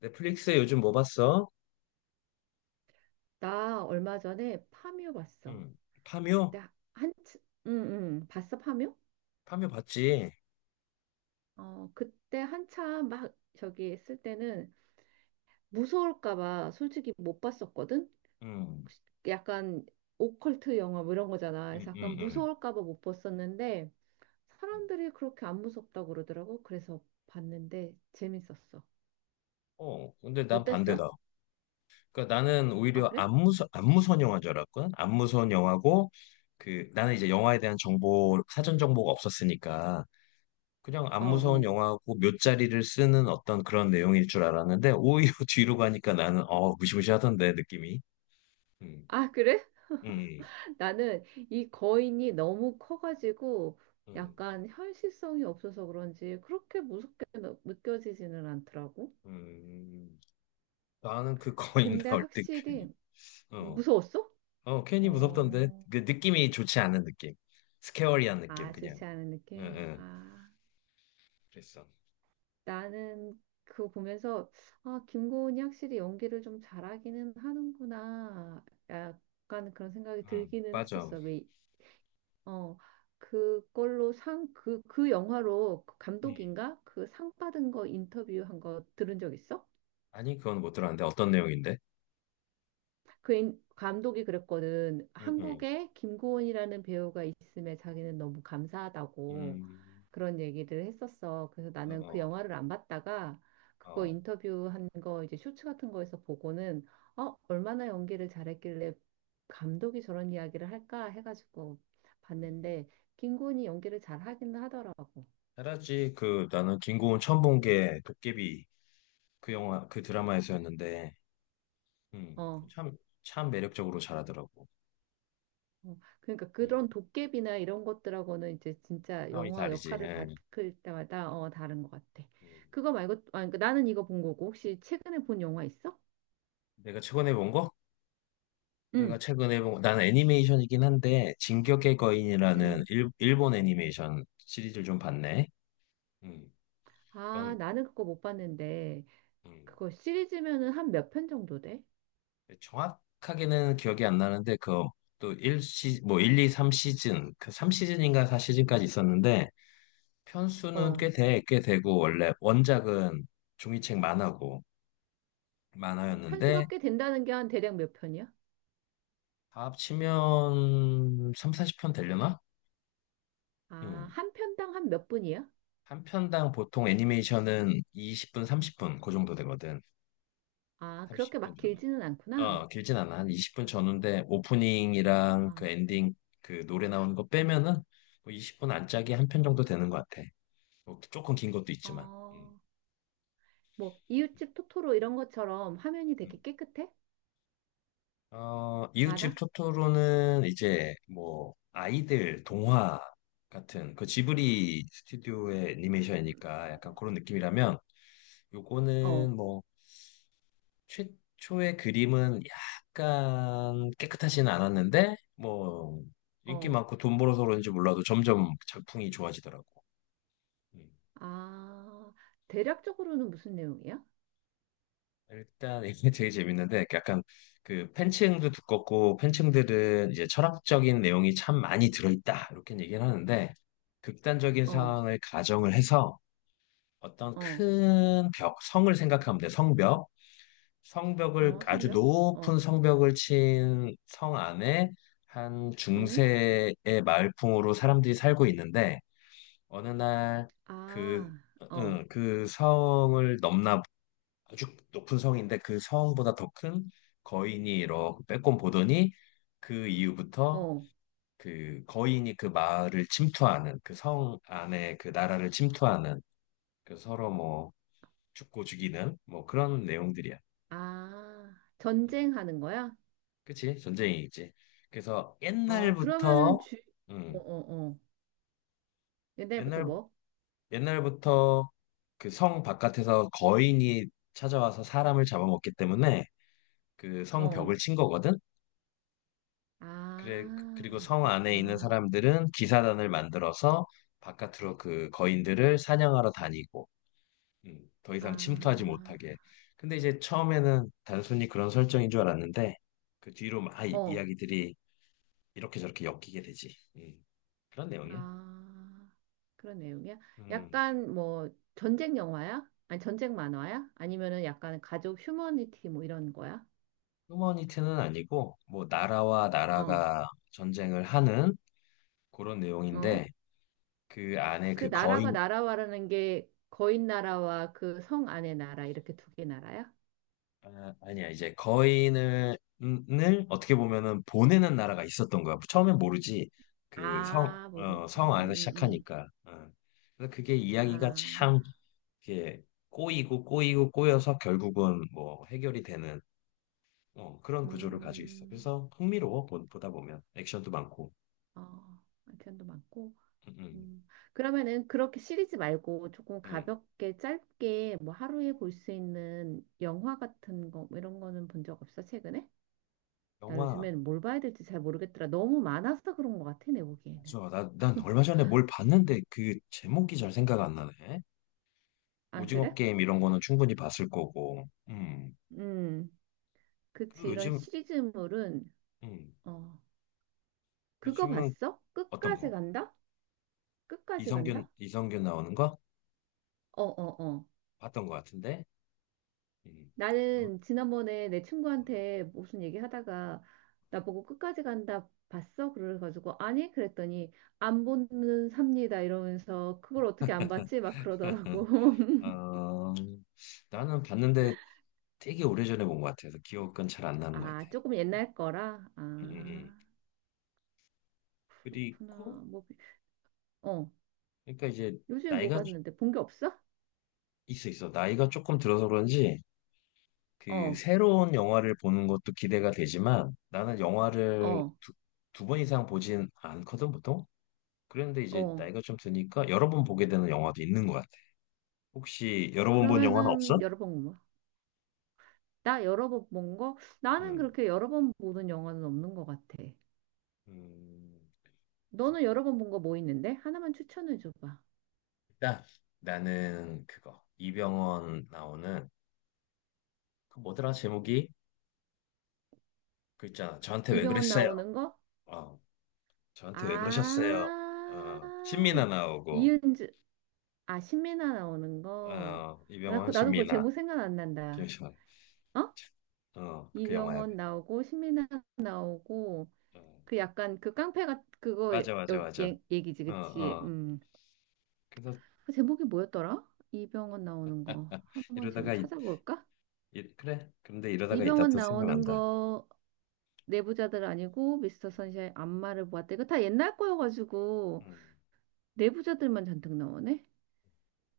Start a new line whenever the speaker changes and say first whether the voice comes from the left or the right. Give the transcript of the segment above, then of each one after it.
left: 넷플릭스에 요즘 뭐 봤어?
right: 나 얼마 전에 파묘 봤어.
left: 음. 파묘?
right: 그때 한, 응, 응, 봤어, 파묘?
left: 파묘 봤지?
right: 어, 그때 한참 막 저기 했을 때는 무서울까 봐 솔직히 못 봤었거든?
left: 음.
right: 약간 오컬트 영화 뭐 이런 거잖아.
left: 음,
right: 그래서 약간
left: 음, 음.
right: 무서울까 봐 못 봤었는데
left: 음.
right: 사람들이 그렇게 안 무섭다고 그러더라고. 그래서 봤는데 재밌었어.
left: 어, 근데 난
right: 어땠어?
left: 반대다. 그러니까 나는
right: 아,
left: 오히려
right: 그래?
left: 안무선 영화인 줄 알았거든. 안무선 영화고 그 나는 이제 영화에 대한 정보 사전 정보가 없었으니까 그냥
right: 어,
left: 안무선
right: 어.
left: 영화고 묫자리를 쓰는 어떤 그런 내용일 줄 알았는데 오히려 뒤로 가니까 나는 무시무시하던데 느낌이. 음.
right: 아, 그래?
left: 음.
right: 나는 이 거인이 너무 커가지고
left: 음.
right: 약간 현실성이 없어서 그런지 그렇게 무섭게 느껴지지는 않더라고.
left: 음. 나는 그 거인
right: 근데
left: 나올 때 괜히
right: 확실히
left: 어.
right: 무서웠어?
left: 어, 괜히 무섭던데.
right: 어,
left: 그 느낌이 좋지 않은 느낌. 스케어리한 느낌,
right: 아,
left: 그냥.
right: 좋지 않은
left: 응,
right: 느낌?
left: 응.
right: 아,
left: 그랬어.
right: 나는 그거 보면서 아, 김고은이 확실히 연기를 좀 잘하기는 하는구나. 약간 그런 생각이
left: 응,
right: 들기는
left: 맞아.
right: 했었어. 왜 어, 그걸로 그 영화로 그
left: 응.
right: 감독인가? 그 상 받은 거 인터뷰한 거 들은 적 있어?
left: 아니, 그건 못 들었는데. 어떤 내용인데?
right: 그 감독이 그랬거든.
left: 응, 응.
right: 한국에 김고은이라는 배우가 있음에 자기는 너무 감사하다고
left: 음,
right: 그런 얘기를 했었어. 그래서 나는 그
left: 어,
right: 영화를 안 봤다가
left: 어,
right: 그거
left: 어.
right: 인터뷰한 거 이제 쇼츠 같은 거에서 보고는 어, 얼마나 연기를 잘했길래 감독이 저런 이야기를 할까 해가지고
left: 음.
right: 봤는데 김고은이 연기를 잘 하긴 하더라고.
left: 알았지. 그, 나는 김고은 처음 본 게 도깨비 그 영화, 그 드라마에서였는데, 음,
right: 어,
left: 참, 참 매력적으로 잘하더라고.
right: 어, 그러니까
left: 음,
right: 그런 도깨비나 이런 것들하고는 이제 진짜
left: 상황이
right: 영화
left: 다르지.
right: 역할을 받을
left: 응.
right: 때마다 어, 다른 것 같아.
left: 음.
right: 그거 말고 아, 그러니까 나는 이거 본 거고 혹시 최근에 본 영화 있어?
left: 내가 최근에 본 거? 내가
right: 응,
left: 최근에 본, 나는 애니메이션이긴 한데, 진격의
right: 응.
left: 거인이라는 일, 본 애니메이션 시리즈를 좀 봤네. 음,
right: 아,
left: 그건,
right: 나는 그거 못 봤는데
left: 음,
right: 그거 시리즈면은 한 몇 편 정도 돼?
left: 정확하게는 기억이 안 나는데, 그, 또 1시, 뭐일 2, 3시즌, 그 3시즌인가 4시즌까지 있었는데, 편수는
right: 어,
left: 꽤 되고, 원래 원작은 종이책 만화였는데,
right: 편수가 꽤 된다는 게 한 대략 몇 편이야?
left: 다 합치면 3, 40편 되려나?
right: 아,
left: 음,
right: 한 편당 한 몇 분이야?
left: 한 편당 보통 애니메이션은 20분, 30분, 그 정도 되거든.
right: 아, 그렇게
left: 30분
right: 막
left: 전후.
right: 길지는 않구나.
left: 어, 길진 않아. 한 20분 전후인데 오프닝이랑
right: 아,
left: 그 엔딩 그 노래 나오는 거 빼면은 뭐 20분 안짝이 한 편 정도 되는 것 같아. 뭐 조금 긴 것도 있지만. 음,
right: 어, 뭐 이웃집 토토로 이런 것처럼 화면이
left: 음.
right: 되게 깨끗해?
left: 어, 이웃집
right: 많아?
left: 토토로는 이제 뭐 아이들 동화 같은 그 지브리 스튜디오의
right: 음,
left: 애니메이션이니까 약간 그런 느낌이라면
right: 어.
left: 요거는 뭐 최초의 그림은 약간 깨끗하지는 않았는데 뭐 인기
right: 어.
left: 많고 돈 벌어서 그런지 몰라도 점점 작품이 좋아지더라고. 음.
right: 아, 대략적으로는 무슨 내용이야?
left: 일단 이게 되게 재밌는데 약간 그 팬층도 두껍고 팬층들은 이제 철학적인 내용이 참 많이 들어있다 이렇게 얘기를 하는데 극단적인
right: 어,
left: 상황을 가정을 해서 어떤
right: 어,
left: 큰 벽, 성을 생각하면 돼. 성벽. 성벽을
right: 어,
left: 아주
right: 성벽?
left: 높은
right: 어,
left: 성벽을 친 성 안에 한
right: 응?
left: 중세의 마을풍으로 사람들이 살고 있는데 어느 날 그,
right: 아, 어,
left: 응, 그 성을 넘나 아주 높은 성인데 그 성보다 더 큰 거인이 이렇게 빼꼼 보더니 그 이후부터
right: 어,
left: 그 거인이 그 마을을 침투하는 그 성 안에 그 나라를 침투하는 그 서로 뭐 죽고 죽이는 뭐 그런 내용들이야.
right: 아,
left: 응.
right: 전쟁하는 거야?
left: 그치? 전쟁이 있지. 그래서
right: 어,
left: 옛날부터,
right: 어,
left: 음,
right: 어, 어. 옛날부터
left: 옛날,
right: 뭐?
left: 옛날부터 그 성 바깥에서 거인이 찾아와서 사람을 잡아먹기 때문에 그 성
right: 어,
left: 벽을 친 거거든? 그래, 그리고
right: 아,
left: 성 안에 있는
right: 그렇구나.
left: 사람들은 기사단을 만들어서 바깥으로 그 거인들을 사냥하러 다니고, 더
right: 아,
left: 이상 침투하지 못하게. 근데 이제 처음에는 단순히 그런 설정인 줄 알았는데, 그 뒤로 막 아,
right: 어,
left: 이야기들이 이렇게 저렇게 엮이게 되지. 그런 내용이야.
right: 아, 그런 내용이야?
left: 음,
right: 약간 뭐, 전쟁 영화야? 아니, 전쟁 만화야? 아니면은 약간 가족 휴머니티 뭐 이런 거야?
left: 휴머니티는 아니고 뭐 나라와
right: 어.
left: 나라가 전쟁을 하는 그런
right: 어?
left: 내용인데 그 안에
right: 그
left: 그
right: 나라가
left: 거인
right: 나라와라는 게 거인 나라와 그 성 안의 나라 이렇게 두 개 나라야?
left: 아, 아니야 이제 거인을 을 어떻게 보면은 보내는 나라가 있었던 거야. 처음엔 모르지 그 성,
right: 아, 모르.
left: 어, 성 안에서
right: 음.
left: 시작하니까. 어. 그래서 그게 이야기가 참
right: 아.
left: 이렇게 꼬이고 꼬이고 꼬여서 결국은 뭐 해결이 되는 어, 그런 구조를 가지고 있어.
right: 음.
left: 그래서 흥미로워 보다 보면 액션도 많고.
right: 어. 아이템도 많고.
left: 음, 음.
right: 음. 그러면은 그렇게 시리즈 말고 조금
left: 음.
right: 가볍게 짧게 뭐 하루에 볼 수 있는 영화 같은 거뭐 이런 거는 본 적 없어, 최근에? 나
left: 영화
right: 요즘엔 뭘 봐야 될지 잘 모르겠더라. 너무 많아서 그런 것 같아, 내 보기에는.
left: 난 얼마 전에 뭘 봤는데 그 제목이 잘 생각 안 나네.
right: 아,
left: 오징어
right: 그래?
left: 게임 이런 거는 충분히 봤을 거고. 음.
right: 음. 그치.
left: 그리고
right: 이런
left: 요즘,
right: 시리즈물은
left: 음.
right: 어, 그거
left: 요즘은
right: 봤어?
left: 어떤
right: 끝까지
left: 거?
right: 간다? 끝까지 간다?
left: 이성균 나오는 거?
right: 어, 어, 어.
left: 봤던 거 같은데? 음. 어,
right: 나는 지난번에 내 친구한테 무슨 얘기 하다가 나보고 끝까지 간다 봤어? 그래가지고 아니? 그랬더니 안 보는 삽니다 이러면서 그걸 어떻게 안 봤지? 막 그러더라고.
left: 어, 나는 봤는데 되게 오래전에 본 것 같아서 기억은 잘 안 나는 것 같아.
right: 아, 조금 옛날 거라?
left: 음, 음.
right: 아,
left: 그리고,
right: 그렇구나. 뭐, 어.
left: 그러니까 이제
right: 요즘에 뭐
left: 나이가
right: 봤는데 본 게 없어?
left: 있어. 나이가 조금 들어서 그런지 그
right: 어,
left: 새로운 영화를 보는 것도 기대가 되지만 나는 영화를
right: 어,
left: 두 번 이상 보진 않거든 보통. 그런데 이제
right: 어.
left: 나이가 좀 드니까 여러 번 보게 되는 영화도 있는 것 같아. 혹시 여러 번 본 영화는 없어?
right: 그러면은 여러 번 나 여러 번 본 거? 나는
left: 음,
right: 그렇게 여러 번 보는 영화는 없는 것 같아.
left: 음,
right: 너는 여러 번 본 거 뭐 있는데? 하나만 추천해 줘봐.
left: 일단 나는 그거 이병헌 나오는 그 뭐더라 제목이 그 있잖아. 저한테 왜
right: 이병헌
left: 그랬어요?
right: 나오는 거?
left: 어, 저한테 왜 그러셨어요? 어, 신민아
right: 아,
left: 나오고
right: 이은주, 아, 신민아 나오는 거.
left: 어, 이병헌
right: 나도 그
left: 신민아
right: 제목 생각 안 난다.
left: 김시환
right: 어?
left: 어, 그 영화야.
right: 이병헌 나오고, 신민아 나오고,
left: 어,
right: 그 약간 그 깡패가 그거
left: 맞아, 맞아, 맞아.
right: 얘기지,
left: 어,
right: 그치?
left: 어.
right: 음.
left: 그래서
right: 그 제목이 뭐였더라? 이병헌 나오는 거. 한번 지금
left: 이러다가
right: 찾아볼까?
left: 그래. 그런데 이러다가 이따
right: 이병헌
left: 또
right: 나오는
left: 생각난다.
right: 거 내부자들 아니고 미스터 선샤인 안마를 보았다. 이거 다 옛날 거여가지고
left: 음.
right: 내부자들만 잔뜩 나오네.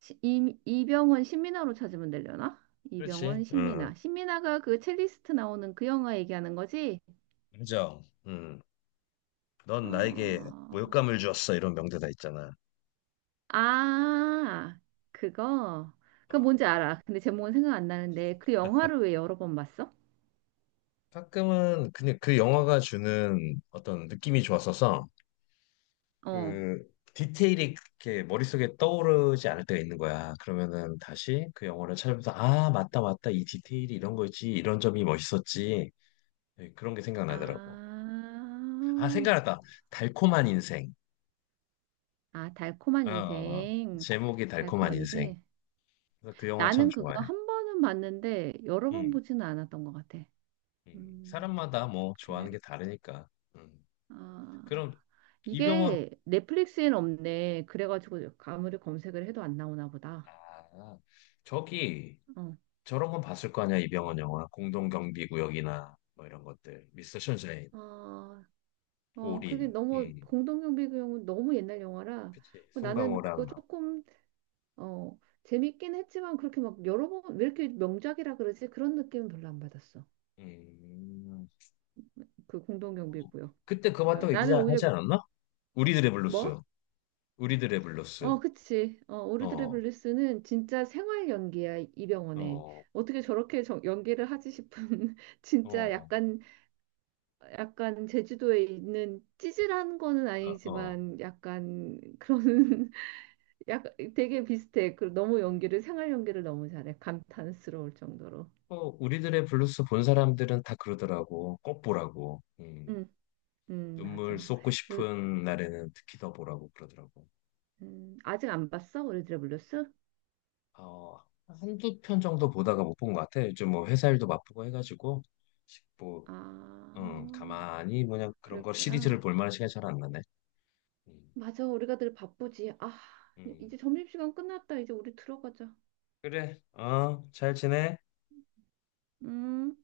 right: 이병헌 신민아로 찾으면 되려나?
left: 그렇지.
right: 이병헌
left: 음.
right: 신민아. 신민아가 그 첼리스트 나오는 그 영화 얘기하는 거지?
left: 인정. 음. 넌 나에게
right: 어...
left: 모욕감을 주었어. 이런 명대사 있잖아.
right: 아, 그거. 그거
left: 어.
right: 뭔지 알아. 근데 제목은 생각 안 나는데 그 영화를 왜 여러 번 봤어?
left: 가끔은 그냥 그 영화가 주는 어떤 느낌이 좋았어서
right: 어.
left: 그 디테일이 이렇게 머릿속에 떠오르지 않을 때가 있는 거야. 그러면은 다시 그 영화를 찾아보면서 아, 맞다, 맞다. 이 디테일이 이런 거였지. 이런 점이 멋있었지. 예, 그런 게 생각나더라고.
right: 아,
left: 아, 생각났다. 달콤한 인생.
right: 아, 달콤한
left: 어, 어, 어.
right: 인생.
left: 제목이 달콤한
right: 달콤한
left: 인생.
right: 인생.
left: 그래서 그 영화 참
right: 나는
left: 좋아해.
right: 그거 한 번은 봤는데 여러 번
left: 음,
right: 보지는 않았던 것 같아. 음,
left: 사람마다 뭐
right: 그냥
left: 좋아하는 게 다르니까. 음.
right: 아
left: 그럼 이병헌,
right: 이게 넷플릭스엔 없네. 그래가지고 아무리 검색을 해도 안 나오나 보다.
left: 아, 저기
right: 어,
left: 저런 건 봤을 거 아니야, 이병헌 영화. 공동경비구역이나 뭐 이런 것들. 미스터 션샤인,
right: 어, 어 그게
left: 올인.
right: 너무 공동경비 그 영화 너무 옛날 영화라
left: 그치.
right: 뭐 나는 그거
left: 송강호랑.
right: 조금 어 재밌긴 했지만 그렇게 막 여러 번 왜 이렇게 명작이라 그러지? 그런 느낌은 별로 안 받았어.
left: 음.
right: 그 공동경비고요.
left: 그때 그거
right: 그다음
left: 봤다고
right: 나는 오히려
left: 얘기하지 않았나? 우리들의 블루스.
right: 뭐?
left: 우리들의 블루스.
right: 어, 그치. 어, 오르드레
left: 어,
right: 블리스는 진짜 생활 연기야, 이병헌에.
left: 어,
right: 어떻게 저렇게 연기를 하지 싶은, 진짜
left: 어.
right: 약간, 약간 제주도에 있는 찌질한 거는
left: 어, 어.
right: 아니지만, 약간 그런, 약간 되게 비슷해. 그 너무
left: 음.
right: 연기를, 생활 연기를 너무 잘해. 감탄스러울 정도로.
left: 뭐 우리들의 블루스 본 사람들은 다 그러더라고. 꼭 보라고.
right: 응, 응,
left: 눈물
right: 맞아.
left: 쏟고
right: 그,
left: 싶은 날에는 특히 더 보라고 그러더라고.
right: 아직 안 봤어? 오르드레 블리스?
left: 어, 한두 편 정도 보다가 못 본 것 같아. 요즘 뭐 회사 일도 바쁘고 해가지고 뭐
right: 아,
left: 가만히 뭐냐 그런 걸
right: 그랬구나.
left: 시리즈를 볼 만한 시간이 잘 안 나네. 음,
right: 맞아, 우리가 늘 바쁘지. 아,
left: 음.
right: 이제 점심시간 끝났다. 이제 우리 들어가자.
left: 그래, 어, 잘 지내.
right: 음.